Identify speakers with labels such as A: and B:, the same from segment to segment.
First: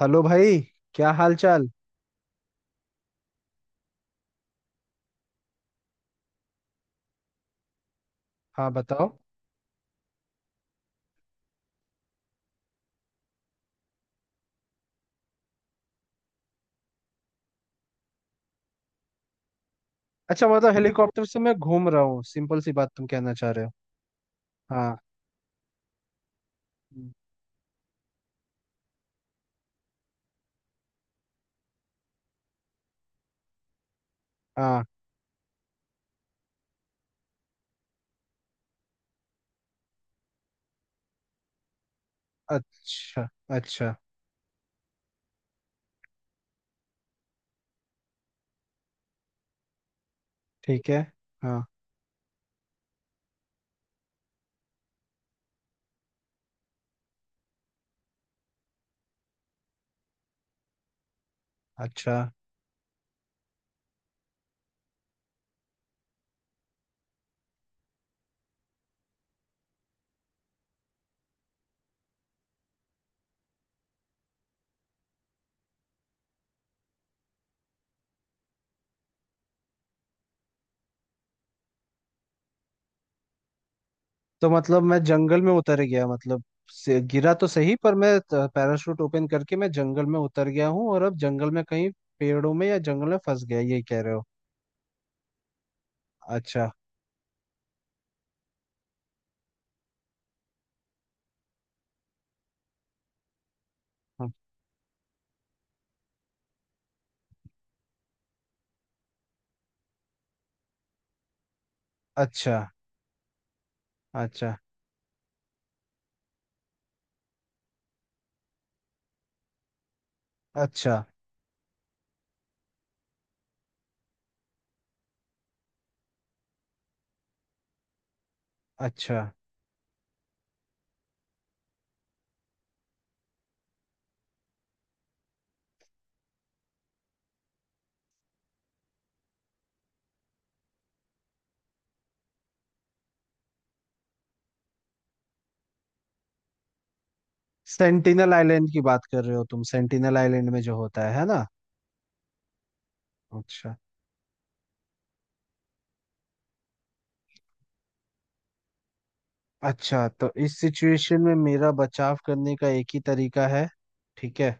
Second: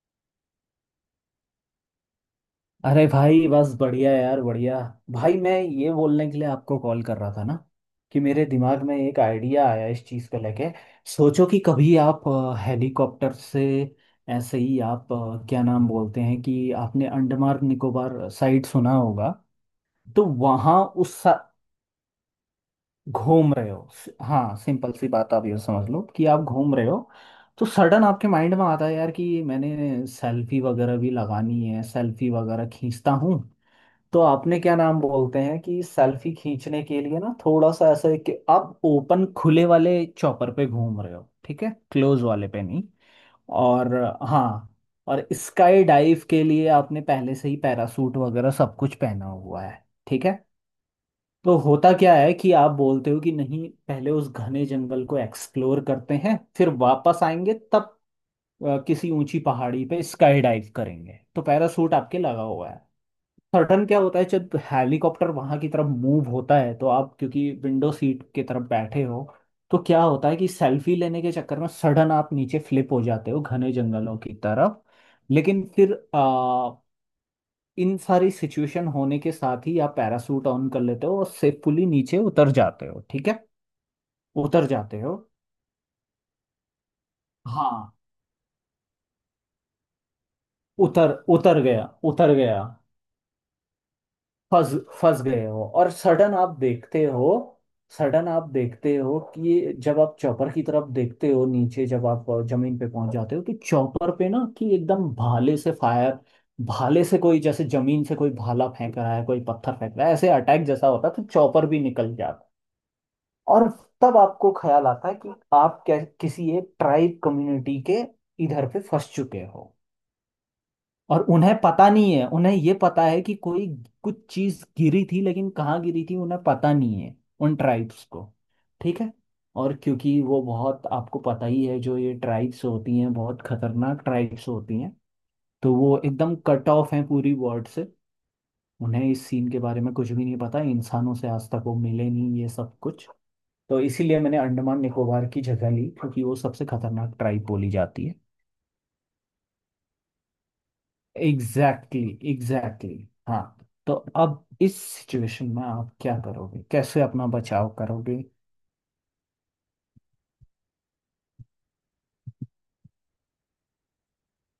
A: Hello भाई। क्या हाल चाल।
B: अरे भाई, बस बढ़िया यार, बढ़िया। भाई, मैं ये बोलने के लिए आपको कॉल कर रहा था ना कि मेरे
A: हाँ
B: दिमाग में
A: बताओ।
B: एक आइडिया आया इस चीज़ को लेके। सोचो कि कभी आप हेलीकॉप्टर से ऐसे ही आप क्या नाम बोलते हैं कि आपने अंडमान निकोबार साइड सुना होगा। तो
A: अच्छा मतलब
B: वहाँ
A: हेलीकॉप्टर से मैं घूम रहा हूँ, सिंपल सी बात तुम कहना चाह
B: घूम
A: रहे हो।
B: रहे हो हाँ, सिंपल
A: हाँ।
B: सी बात, आप ये समझ लो कि आप घूम रहे हो।
A: हम्म।
B: तो सडन आपके माइंड में आता है यार कि मैंने सेल्फी वगैरह भी लगानी है, सेल्फी वगैरह खींचता हूँ। तो आपने क्या
A: हाँ।
B: नाम बोलते हैं कि सेल्फी खींचने के लिए ना थोड़ा सा ऐसा है कि आप ओपन खुले वाले चौपर पे घूम रहे हो, ठीक है, क्लोज वाले पे नहीं।
A: अच्छा। अच्छा।
B: और हाँ, और स्काई डाइव के लिए आपने पहले से ही पैरासूट वगैरह सब कुछ पहना हुआ है, ठीक है।
A: ठीक है।
B: तो
A: हाँ।
B: होता क्या है कि आप बोलते हो कि नहीं, पहले उस घने जंगल को एक्सप्लोर करते हैं फिर वापस आएंगे, तब किसी ऊंची पहाड़ी पे स्काई डाइव करेंगे, तो पैरासूट
A: अच्छा
B: आपके लगा हुआ है। सर्टन क्या होता है, जब हेलीकॉप्टर वहां की तरफ मूव होता है तो आप क्योंकि विंडो सीट की तरफ बैठे हो तो क्या होता है कि सेल्फी लेने के चक्कर में सडन आप नीचे फ्लिप हो जाते हो घने जंगलों की तरफ। लेकिन फिर इन सारी सिचुएशन होने के साथ ही आप पैरासूट ऑन कर लेते हो और सेफुली नीचे उतर जाते हो, ठीक है।
A: तो
B: उतर
A: मतलब मैं
B: जाते हो,
A: जंगल में उतर गया, मतलब से गिरा तो सही
B: हाँ।
A: पर मैं पैराशूट ओपन करके मैं जंगल में उतर गया हूँ और
B: उतर
A: अब जंगल
B: उतर
A: में
B: गया,
A: कहीं
B: उतर
A: पेड़ों
B: गया।
A: में या जंगल में फंस गया, यही कह रहे हो।
B: फंस फंस गए हो। और
A: अच्छा।
B: सडन आप देखते हो कि जब आप चौपर की तरफ देखते हो, नीचे जब आप जमीन पे पहुंच जाते हो, तो चौपर
A: हाँ।
B: पे ना कि एकदम भाले से फायर, भाले से कोई, जैसे जमीन से कोई भाला फेंक रहा है, कोई पत्थर फेंक रहा है, ऐसे अटैक जैसा होता है, तो चौपर भी निकल जाता।
A: अच्छा।
B: और तब आपको
A: अच्छा।
B: ख्याल आता है कि आप क्या किसी एक ट्राइब कम्युनिटी के इधर पे फंस चुके हो।
A: अच्छा।
B: और उन्हें पता नहीं है, उन्हें ये पता है कि कोई कुछ चीज गिरी थी, लेकिन कहाँ गिरी थी उन्हें पता नहीं है, उन ट्राइब्स को, ठीक है।
A: अच्छा।
B: और क्योंकि वो बहुत, आपको पता ही है, जो ये ट्राइब्स होती हैं बहुत खतरनाक ट्राइब्स होती हैं, तो वो एकदम कट ऑफ हैं पूरी वर्ल्ड से। उन्हें इस सीन के बारे में कुछ भी नहीं पता, इंसानों से आज तक वो मिले नहीं, ये सब कुछ। तो इसीलिए मैंने अंडमान निकोबार की जगह ली क्योंकि वो सबसे खतरनाक ट्राइब बोली जाती है।
A: सेंटिनल आइलैंड की बात कर रहे हो तुम, सेंटिनल आइलैंड में जो होता है ना।
B: एग्जैक्टली exactly, हाँ।
A: अच्छा।
B: तो अब इस सिचुएशन में आप क्या करोगे, कैसे अपना बचाव करोगे?
A: अच्छा तो इस सिचुएशन में मेरा बचाव करने का एक ही तरीका है। ठीक है।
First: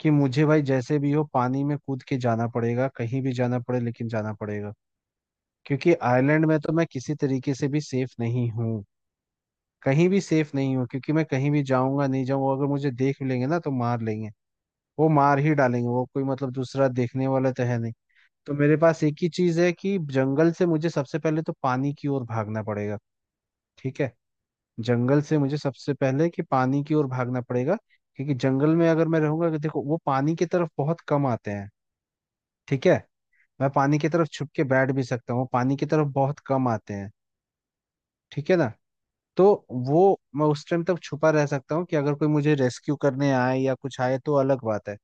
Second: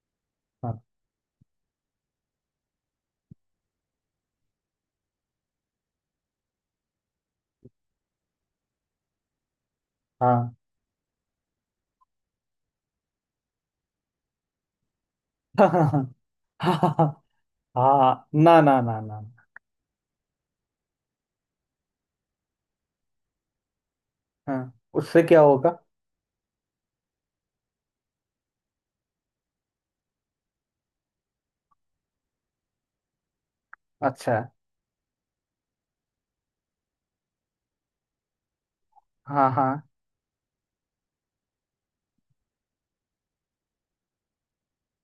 A: कि मुझे भाई
B: हाँ
A: जैसे भी हो पानी में कूद के जाना पड़ेगा, कहीं भी जाना पड़े लेकिन जाना पड़ेगा। क्योंकि आइलैंड में तो मैं किसी तरीके से भी सेफ नहीं हूँ। कहीं भी सेफ
B: हाँ।
A: नहीं हूँ, क्योंकि मैं कहीं भी जाऊंगा नहीं जाऊंगा, अगर मुझे देख भी लेंगे ना तो मार लेंगे। वो मार ही डालेंगे, वो
B: हाँ
A: कोई मतलब
B: हाँ
A: दूसरा
B: हाँ
A: देखने वाला तो है नहीं।
B: हाँ,
A: तो
B: ना
A: मेरे
B: ना ना
A: पास एक
B: ना।
A: ही चीज है कि जंगल से मुझे सबसे पहले तो पानी की ओर भागना पड़ेगा। ठीक है।
B: हाँ,
A: जंगल
B: उससे
A: से
B: क्या
A: मुझे
B: होगा?
A: सबसे पहले कि पानी की ओर भागना पड़ेगा। क्योंकि जंगल में अगर मैं रहूंगा, कि देखो वो पानी की तरफ बहुत कम आते हैं। ठीक है। मैं पानी की तरफ
B: अच्छा है।
A: छुप के बैठ भी सकता हूँ, वो पानी की तरफ बहुत कम आते हैं। ठीक है ना। तो
B: हाँ हाँ।
A: वो मैं उस टाइम तक छुपा रह सकता हूँ कि अगर कोई मुझे रेस्क्यू करने आए या कुछ आए तो अलग बात है।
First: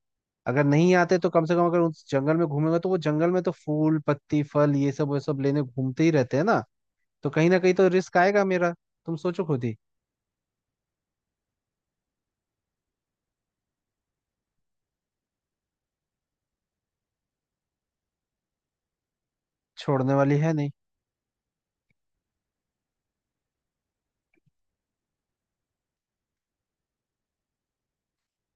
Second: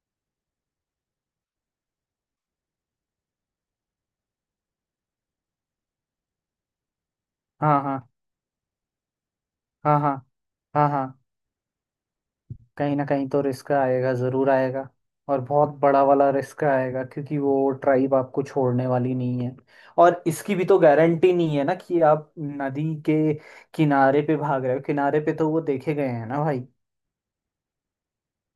A: अगर नहीं आते तो कम से कम अगर उस जंगल में घूमेगा तो वो जंगल में तो फूल पत्ती फल ये सब वो सब लेने घूमते ही रहते हैं ना। तो कहीं ना कहीं
B: हाँ
A: तो
B: हाँ।
A: रिस्क आएगा मेरा। तुम सोचो खुद ही।
B: हाँ हाँ। हाँ हाँ। कहीं ना कहीं तो रिस्क आएगा, ज़रूर आएगा। और बहुत बड़ा वाला रिस्क आएगा क्योंकि वो ट्राइब आपको छोड़ने वाली नहीं है।
A: छोड़ने
B: और
A: वाली है
B: इसकी भी
A: नहीं।
B: तो गारंटी नहीं है ना कि आप नदी के किनारे पे भाग रहे हो, किनारे पे तो वो देखे गए हैं ना भाई।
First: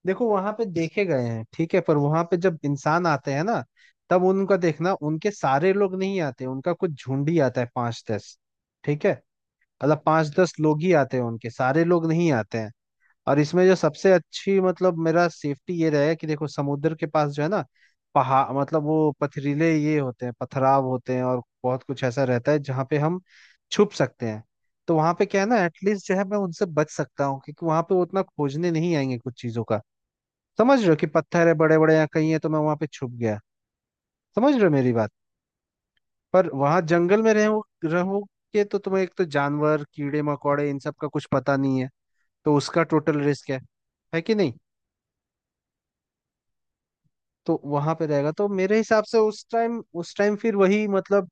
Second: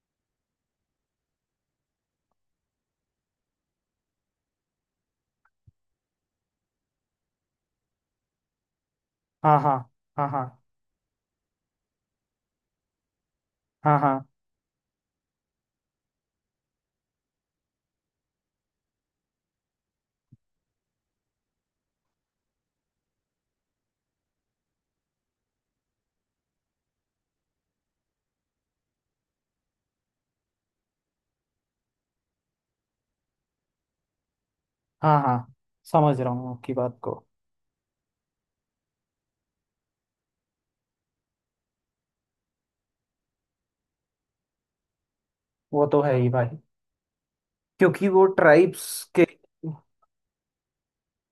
A: देखो वहां पे देखे गए हैं, ठीक है, पर वहां पे जब इंसान आते हैं ना, तब उनका देखना उनके सारे लोग नहीं आते, उनका कुछ झुंड ही आता है, पांच दस। ठीक है।
B: हाँ हाँ।
A: मतलब पांच
B: हाँ हाँ।
A: दस लोग ही आते हैं, उनके सारे लोग नहीं आते हैं। और इसमें जो
B: हाँ
A: सबसे
B: हाँ।
A: अच्छी मतलब मेरा सेफ्टी ये रहेगा कि देखो समुद्र के पास जो है ना, पहाड़, मतलब वो पथरीले ये होते हैं, पथराव होते हैं और बहुत कुछ ऐसा रहता है जहाँ पे हम छुप सकते हैं। तो वहां पे क्या है ना, एटलीस्ट जो है मैं उनसे बच सकता हूँ, क्योंकि वहां पे वो उतना खोजने नहीं आएंगे कुछ चीजों का। समझ रहे हो, कि पत्थर है बड़े बड़े या कहीं है तो मैं वहां पे छुप गया। समझ रहे हो मेरी बात।
B: हाँ हाँ। समझ रहा
A: पर
B: हूँ आपकी
A: वहां
B: बात
A: जंगल
B: को।
A: में रहो रहोगे तो तुम्हें एक तो जानवर कीड़े मकोड़े इन सब का कुछ पता नहीं है। तो उसका टोटल रिस्क है। है कि नहीं।
B: वो तो है ही भाई।
A: तो वहां पे
B: क्योंकि वो
A: रहेगा तो मेरे
B: ट्राइब्स
A: हिसाब से
B: के,
A: उस टाइम फिर वही मतलब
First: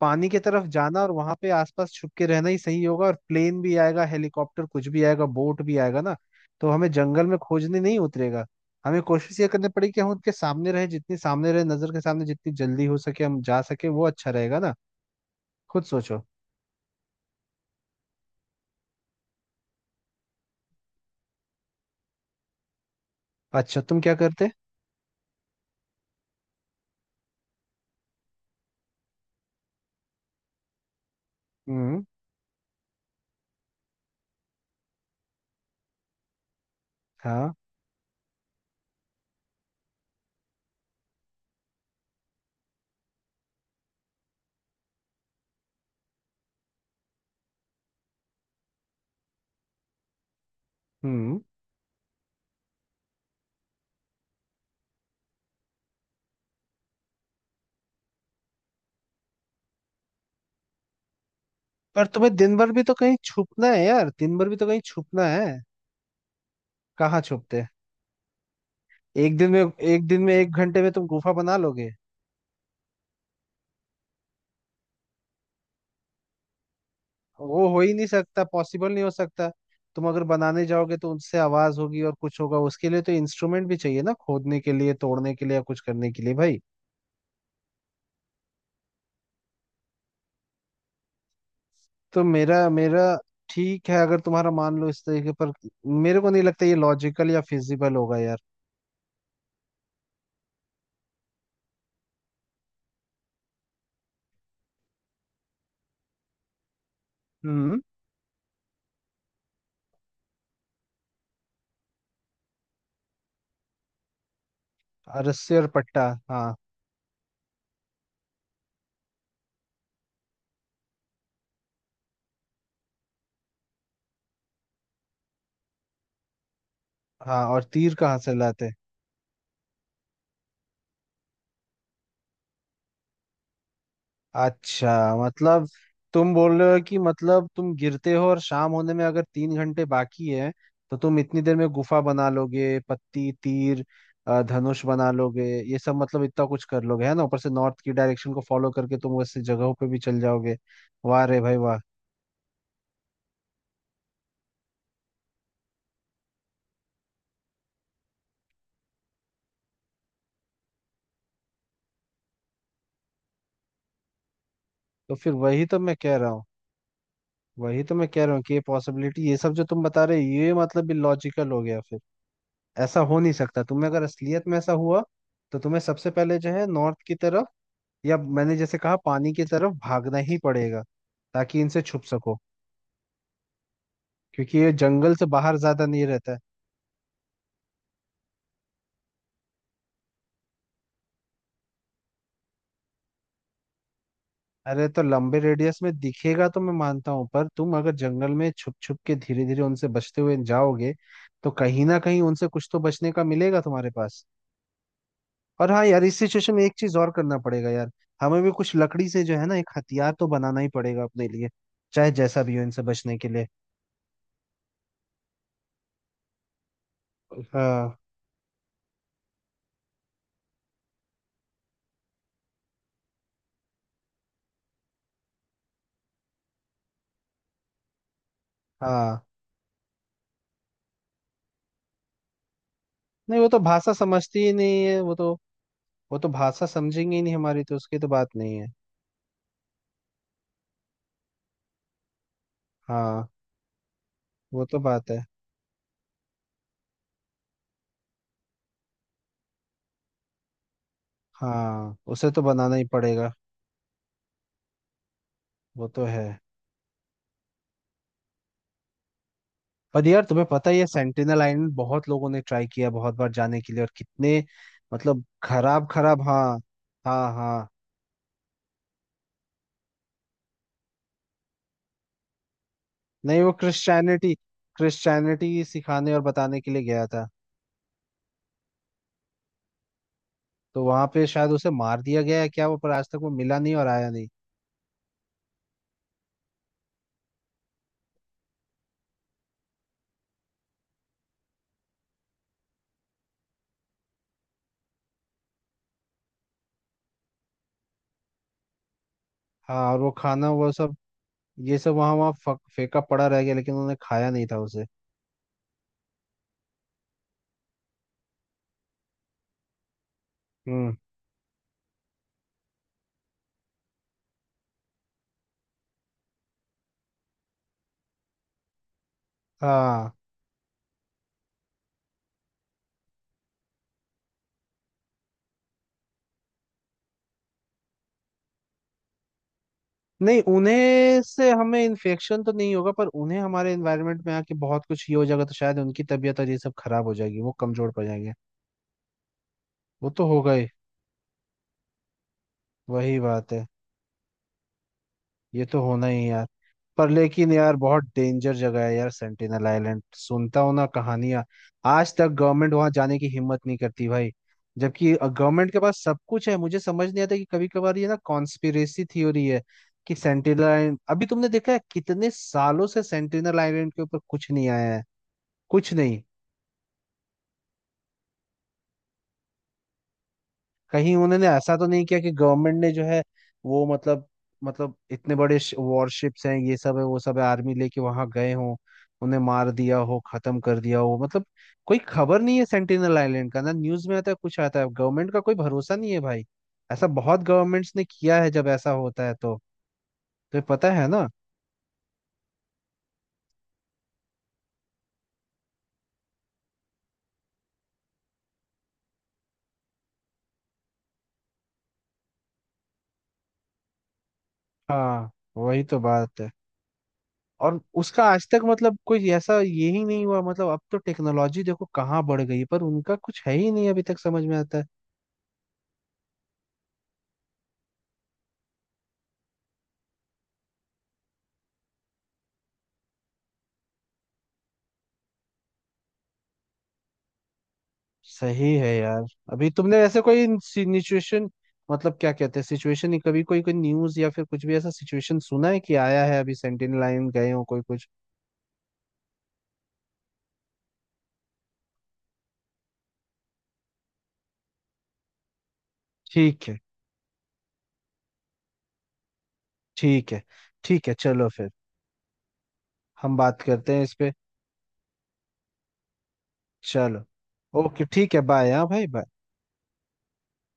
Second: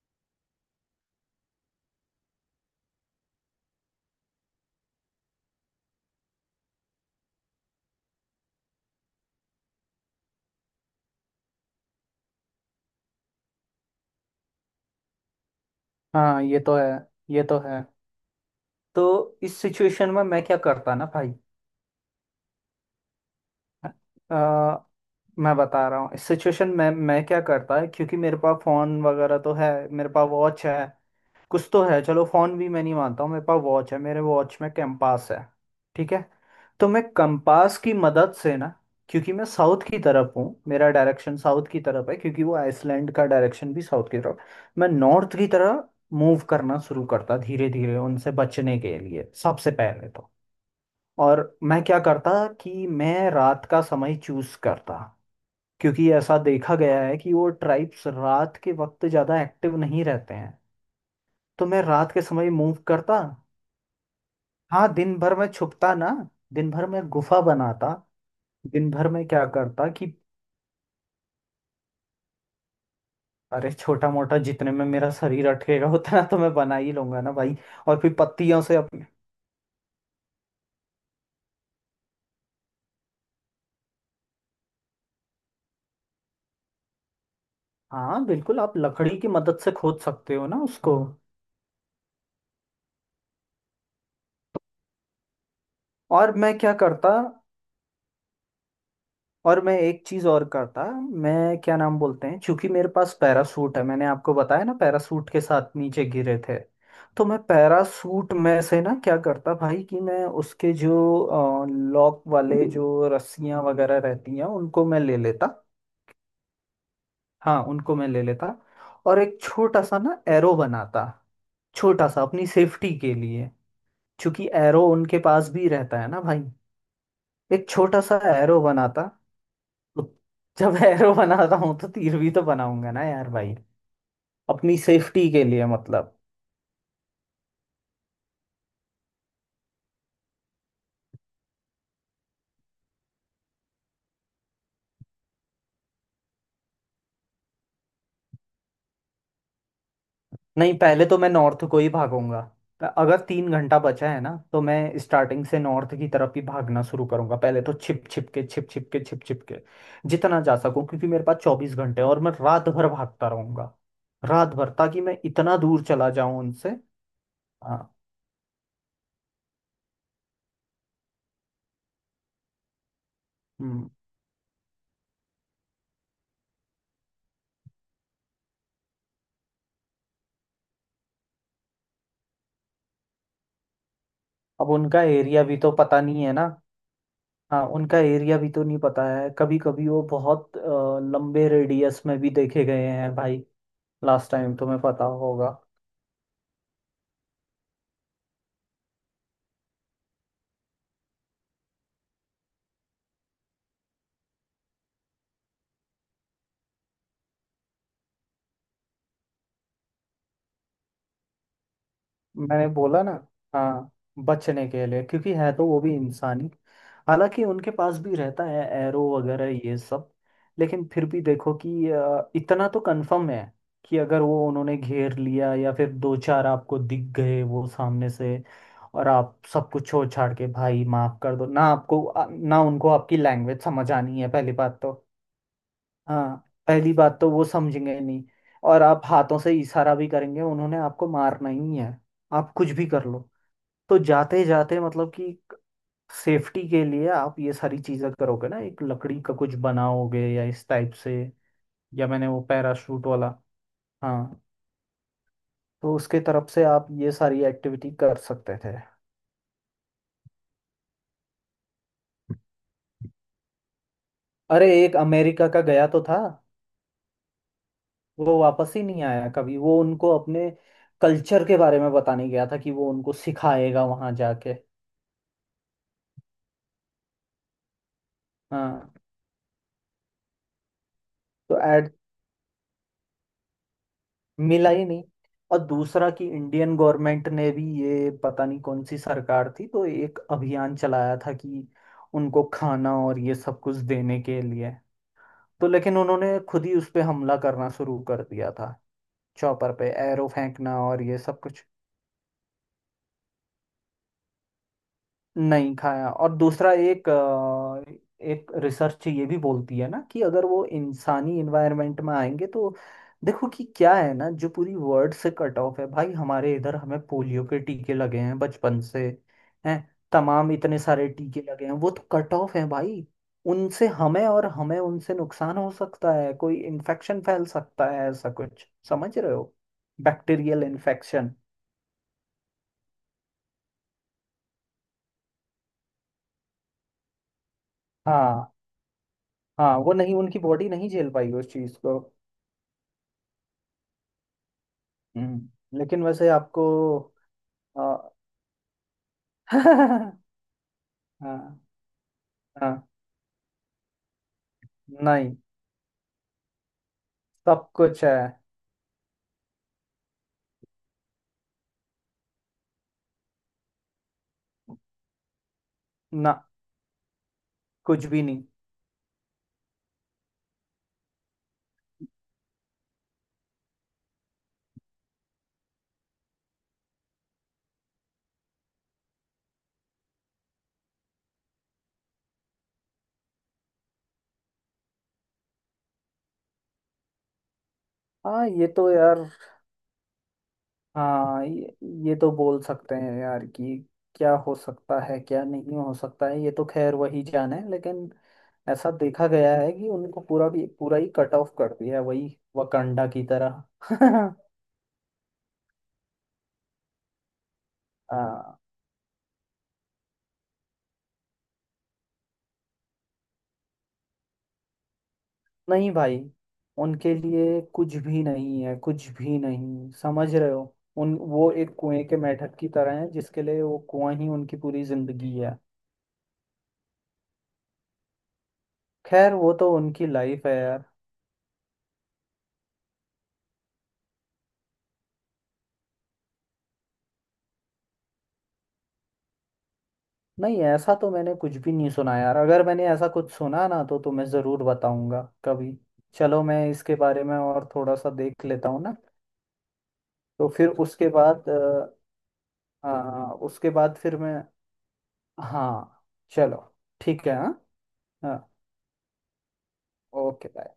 A: पानी की तरफ जाना और वहां पे आसपास छुप के रहना ही सही होगा, और प्लेन भी आएगा, हेलीकॉप्टर कुछ भी आएगा, बोट भी आएगा ना। तो हमें जंगल में खोजने नहीं उतरेगा। हमें कोशिश ये करनी पड़ेगी कि हम उनके सामने रहे, जितनी सामने रहे नजर के सामने जितनी जल्दी हो सके हम जा सके, वो अच्छा रहेगा ना। खुद सोचो।
B: हाँ। ये तो है, ये तो है। तो इस सिचुएशन में मैं क्या करता ना भाई।
A: अच्छा तुम क्या करते।
B: आ, मैं बता रहा हूँ इस सिचुएशन में मैं क्या करता है। क्योंकि मेरे पास फोन वगैरह तो है, मेरे पास वॉच है, कुछ तो
A: हम्म।
B: है। चलो फोन भी मैं नहीं मानता हूँ, मेरे पास वॉच है, मेरे वॉच में कंपास है, ठीक है। तो मैं
A: हाँ।
B: कंपास की मदद से ना, क्योंकि मैं साउथ की तरफ हूँ, मेरा डायरेक्शन साउथ की तरफ है, क्योंकि वो आइसलैंड का डायरेक्शन भी साउथ की तरफ। मैं नॉर्थ की तरह मूव करना शुरू करता धीरे धीरे उनसे बचने के लिए सबसे पहले तो।
A: हम्म।
B: और मैं क्या करता कि मैं रात का समय चूज करता, क्योंकि ऐसा देखा गया है कि वो ट्राइब्स रात के वक्त ज़्यादा एक्टिव नहीं रहते हैं, तो मैं
A: पर
B: रात के
A: तुम्हें
B: समय
A: दिन भर
B: मूव
A: भी तो कहीं
B: करता।
A: छुपना है यार, दिन भर भी तो कहीं
B: हाँ, दिन
A: छुपना
B: भर
A: है।
B: मैं छुपता ना, दिन भर मैं
A: कहाँ
B: गुफा
A: छुपते।
B: बनाता। दिन भर में
A: एक
B: क्या
A: दिन में
B: करता कि
A: एक दिन में एक घंटे में तुम गुफा बना लोगे।
B: अरे छोटा मोटा, जितने में मेरा शरीर अटकेगा उतना तो मैं बना ही लूंगा ना भाई।
A: वो हो ही
B: और
A: नहीं
B: फिर
A: सकता,
B: पत्तियों से
A: पॉसिबल नहीं
B: अपने,
A: हो सकता। तुम अगर बनाने जाओगे तो उनसे आवाज होगी और कुछ होगा, उसके लिए तो इंस्ट्रूमेंट भी चाहिए ना, खोदने के लिए तोड़ने के लिए या कुछ करने के लिए भाई।
B: हाँ बिल्कुल, आप लकड़ी की मदद से खोद सकते हो ना उसको।
A: तो मेरा मेरा ठीक है अगर तुम्हारा मान लो इस तरीके पर, मेरे को
B: और
A: नहीं
B: मैं
A: लगता
B: क्या
A: ये
B: करता,
A: लॉजिकल या फिजिबल होगा यार।
B: और मैं एक चीज और करता, मैं क्या नाम बोलते हैं, क्योंकि मेरे पास पैरासूट है, मैंने आपको बताया ना पैरासूट के साथ नीचे गिरे थे, तो मैं
A: हम्म।
B: पैरासूट में से ना क्या करता भाई कि मैं उसके जो लॉक वाले, जो रस्सियां वगैरह रहती हैं, उनको मैं ले
A: और
B: लेता।
A: रस्सी और पट्टा, हाँ।
B: हाँ, उनको मैं ले लेता और एक छोटा सा ना एरो बनाता, छोटा सा अपनी सेफ्टी के लिए, क्योंकि एरो उनके पास भी रहता है ना भाई।
A: हाँ और
B: एक
A: तीर
B: छोटा सा
A: कहाँ से
B: एरो
A: लाते।
B: बनाता। जब एरो बनाता हूँ तो तीर भी तो बनाऊंगा ना यार भाई, अपनी
A: अच्छा
B: सेफ्टी के लिए
A: मतलब
B: मतलब।
A: तुम बोल रहे हो कि मतलब तुम गिरते हो और शाम होने में अगर तीन घंटे बाकी है, तो तुम इतनी देर में गुफा बना लोगे, पत्ती, तीर, धनुष बना लोगे, ये सब मतलब इतना कुछ कर लोगे, है ना, ऊपर से नॉर्थ की डायरेक्शन को फॉलो करके तुम वैसे जगहों पे भी चल जाओगे।
B: नहीं, पहले तो
A: वाह
B: मैं
A: रे भाई
B: नॉर्थ
A: वाह।
B: को ही भागूंगा। अगर तीन घंटा बचा है ना तो मैं स्टार्टिंग से नॉर्थ की तरफ ही भागना शुरू करूंगा, पहले तो छिप छिप के छिप छिप के छिप छिप के, जितना जा सकूं, क्योंकि मेरे पास चौबीस घंटे हैं और मैं रात भर भागता रहूंगा, रात भर, ताकि
A: तो
B: मैं
A: फिर
B: इतना
A: वही तो
B: दूर
A: मैं
B: चला
A: कह रहा
B: जाऊं
A: हूँ।
B: उनसे।
A: वही
B: हाँ।
A: तो मैं कह रहा हूँ कि ये पॉसिबिलिटी ये सब जो तुम बता रहे हो ये मतलब इलॉजिकल हो गया फिर। ऐसा हो नहीं सकता। तुम्हें
B: हम्म।
A: अगर असलियत में ऐसा हुआ, तो तुम्हें सबसे पहले जो है नॉर्थ की तरफ, या मैंने जैसे कहा पानी की तरफ भागना ही पड़ेगा, ताकि इनसे छुप सको, क्योंकि
B: अब
A: ये
B: उनका
A: जंगल से
B: एरिया
A: बाहर
B: भी तो
A: ज्यादा
B: पता
A: नहीं
B: नहीं
A: रहता
B: है
A: है।
B: ना। हाँ, उनका एरिया भी तो नहीं पता है, कभी कभी वो बहुत लंबे रेडियस में भी देखे गए हैं भाई। लास्ट टाइम तुम्हें
A: अरे तो
B: पता
A: लंबे
B: होगा।
A: रेडियस में दिखेगा तो मैं मानता हूं, पर तुम अगर जंगल में छुप छुप के धीरे धीरे उनसे बचते हुए जाओगे, तो कहीं ना कहीं उनसे कुछ तो बचने का मिलेगा तुम्हारे पास। और हाँ यार इस सिचुएशन में एक चीज और करना पड़ेगा यार, हमें भी कुछ लकड़ी से जो है ना एक हथियार तो बनाना ही पड़ेगा अपने लिए, चाहे जैसा भी हो,
B: मैंने
A: इनसे
B: बोला ना,
A: बचने के लिए।
B: हाँ, बचने के लिए क्योंकि है तो वो भी इंसानी। हालांकि उनके
A: हाँ।
B: पास भी रहता है एरो वगैरह ये सब, लेकिन फिर भी देखो कि इतना तो कंफर्म है कि अगर वो उन्होंने घेर लिया या फिर दो चार आपको दिख गए वो सामने से, और
A: हाँ
B: आप सब कुछ छोड़ छाड़ के भाई माफ कर दो ना आपको, ना उनको आपकी
A: नहीं वो तो
B: लैंग्वेज समझ
A: भाषा
B: आनी है
A: समझती ही
B: पहली बात
A: नहीं
B: तो।
A: है वो तो। वो तो
B: हाँ।
A: भाषा
B: पहली
A: समझेंगे
B: बात
A: ही
B: तो
A: नहीं
B: वो
A: हमारी, तो उसकी
B: समझेंगे
A: तो
B: नहीं,
A: बात नहीं है।
B: और आप हाथों से इशारा भी करेंगे उन्होंने आपको मारना ही है, आप कुछ भी कर लो।
A: हाँ।
B: तो जाते
A: वो तो
B: जाते
A: बात
B: मतलब
A: है।
B: कि सेफ्टी के लिए आप ये सारी चीजें करोगे ना, एक लकड़ी का कुछ बनाओगे या इस टाइप से।
A: हाँ
B: या मैंने
A: उसे
B: वो
A: तो बनाना ही
B: पैराशूट वाला,
A: पड़ेगा।
B: हाँ,
A: वो
B: तो
A: तो
B: उसके
A: है।
B: तरफ से आप ये सारी एक्टिविटी कर सकते थे।
A: पर यार तुम्हें पता ही है सेंटिनल आइलैंड बहुत लोगों ने ट्राई किया बहुत बार जाने के लिए, और कितने
B: अरे एक
A: मतलब
B: अमेरिका का
A: खराब,
B: गया तो था,
A: खराब, हाँ। हाँ हाँ।
B: वो वापस ही नहीं आया कभी, वो उनको अपने कल्चर के बारे में बताने गया था कि वो उनको
A: नहीं वो
B: सिखाएगा वहां
A: क्रिश्चियनिटी,
B: जाके।
A: क्रिश्चियनिटी सिखाने और बताने के लिए गया था।
B: हाँ।
A: तो वहां पे शायद
B: तो
A: उसे
B: ऐड
A: मार दिया गया है क्या वो, पर आज तक वो मिला नहीं और आया नहीं।
B: मिला ही नहीं। और दूसरा कि इंडियन गवर्नमेंट ने भी, ये पता नहीं कौन सी सरकार थी, तो एक अभियान चलाया था कि उनको खाना और ये सब कुछ देने के लिए, तो लेकिन उन्होंने खुद ही उस पे हमला करना शुरू कर दिया था, चॉपर
A: हाँ
B: पे
A: और वो
B: एरो
A: खाना वो
B: फेंकना
A: सब,
B: और ये सब कुछ।
A: ये सब वहां वहां फेंका पड़ा रह गया लेकिन उन्होंने खाया नहीं था उसे।
B: नहीं खाया। और दूसरा एक एक रिसर्च ये भी बोलती है ना कि अगर वो
A: हम्म।
B: इंसानी इन्वायरमेंट में आएंगे तो, देखो कि क्या है ना, जो पूरी वर्ल्ड से कट ऑफ है भाई, हमारे इधर हमें पोलियो के टीके लगे हैं बचपन से, हैं
A: हाँ।
B: तमाम इतने सारे टीके लगे हैं, वो तो कट ऑफ है भाई। उनसे हमें और हमें उनसे नुकसान हो सकता है, कोई इन्फेक्शन फैल सकता है, ऐसा कुछ, समझ रहे हो?
A: नहीं
B: बैक्टीरियल
A: उन्हें
B: इन्फेक्शन।
A: से हमें इन्फेक्शन तो नहीं होगा, पर उन्हें हमारे एनवायरनमेंट में आके बहुत कुछ ये हो जाएगा, तो शायद उनकी तबीयत और ये सब खराब हो जाएगी, वो कमजोर पड़ जाएंगे।
B: हाँ हाँ, वो
A: वो
B: नहीं
A: तो
B: उनकी
A: होगा ही।
B: बॉडी नहीं झेल पाई उस चीज को।
A: वही बात है। ये
B: हम्म,
A: तो
B: लेकिन
A: होना ही है
B: वैसे
A: यार।
B: आपको,
A: पर लेकिन यार
B: आ,
A: बहुत डेंजर जगह है यार सेंटिनल आइलैंड,
B: हाँ
A: सुनता हूं ना कहानियां। आज तक गवर्नमेंट
B: हाँ।
A: वहां जाने की हिम्मत नहीं करती भाई। जबकि
B: नहीं,
A: गवर्नमेंट के पास सब कुछ है, मुझे समझ नहीं आता कि कभी
B: सब
A: कभार
B: कुछ
A: ये ना
B: है
A: कॉन्स्पिरेसी थ्योरी है, कि सेंटिनल आइलैंड अभी तुमने देखा है कितने सालों से सेंटिनल आइलैंड के ऊपर कुछ नहीं आया है। कुछ नहीं।
B: ना, कुछ भी नहीं।
A: कहीं उन्होंने ऐसा तो नहीं किया कि गवर्नमेंट ने जो है वो मतलब, मतलब इतने बड़े वॉरशिप्स हैं ये सब है वो सब है, आर्मी लेके वहां गए हो, उन्हें मार दिया हो, खत्म कर दिया हो मतलब। कोई खबर नहीं है सेंटिनल आइलैंड का, ना न्यूज में आता है कुछ आता है, गवर्नमेंट का कोई भरोसा नहीं है भाई। ऐसा बहुत गवर्नमेंट्स ने किया
B: हाँ
A: है जब
B: ये तो
A: ऐसा
B: यार।
A: होता है तो। तो ये पता है ना।
B: हाँ ये तो बोल सकते हैं यार कि क्या हो सकता है, क्या नहीं हो सकता है, ये तो खैर वही जाने, लेकिन ऐसा देखा गया है कि उनको पूरा भी पूरा ही कट ऑफ कर दिया है वही वकांडा की तरह।
A: हाँ वही तो बात है। और उसका आज
B: हाँ।
A: तक मतलब कोई ऐसा यही नहीं हुआ, मतलब अब तो टेक्नोलॉजी देखो कहाँ बढ़ गई है, पर उनका कुछ है ही नहीं अभी तक, समझ में आता है।
B: नहीं भाई, उनके लिए कुछ भी नहीं है, कुछ भी नहीं, समझ रहे हो? उन वो एक कुएं के मेंढक की तरह है जिसके लिए वो कुआं ही उनकी पूरी जिंदगी है।
A: सही है यार।
B: खैर वो
A: अभी
B: तो
A: तुमने
B: उनकी
A: ऐसे कोई
B: लाइफ है यार।
A: सिचुएशन, मतलब क्या कहते हैं सिचुएशन नहीं, कभी कोई कोई न्यूज या फिर कुछ भी ऐसा सिचुएशन सुना है कि आया है अभी, सेंटिनल लाइन गए हो कोई कुछ।
B: नहीं ऐसा तो मैंने कुछ भी नहीं सुना यार, अगर मैंने ऐसा कुछ सुना ना तो तुम्हें जरूर बताऊंगा कभी। चलो मैं
A: ठीक है।
B: इसके बारे में और थोड़ा सा देख लेता हूँ ना।
A: ठीक है।
B: तो फिर
A: ठीक
B: उसके
A: है चलो
B: बाद
A: फिर। हम बात
B: उसके
A: करते
B: बाद
A: हैं इस
B: फिर
A: पे।
B: मैं, हाँ, चलो,
A: चलो।
B: ठीक है, हाँ,
A: ओके ठीक
B: हाँ,
A: है बाय, हाँ भाई बाय।
B: Okay, bye.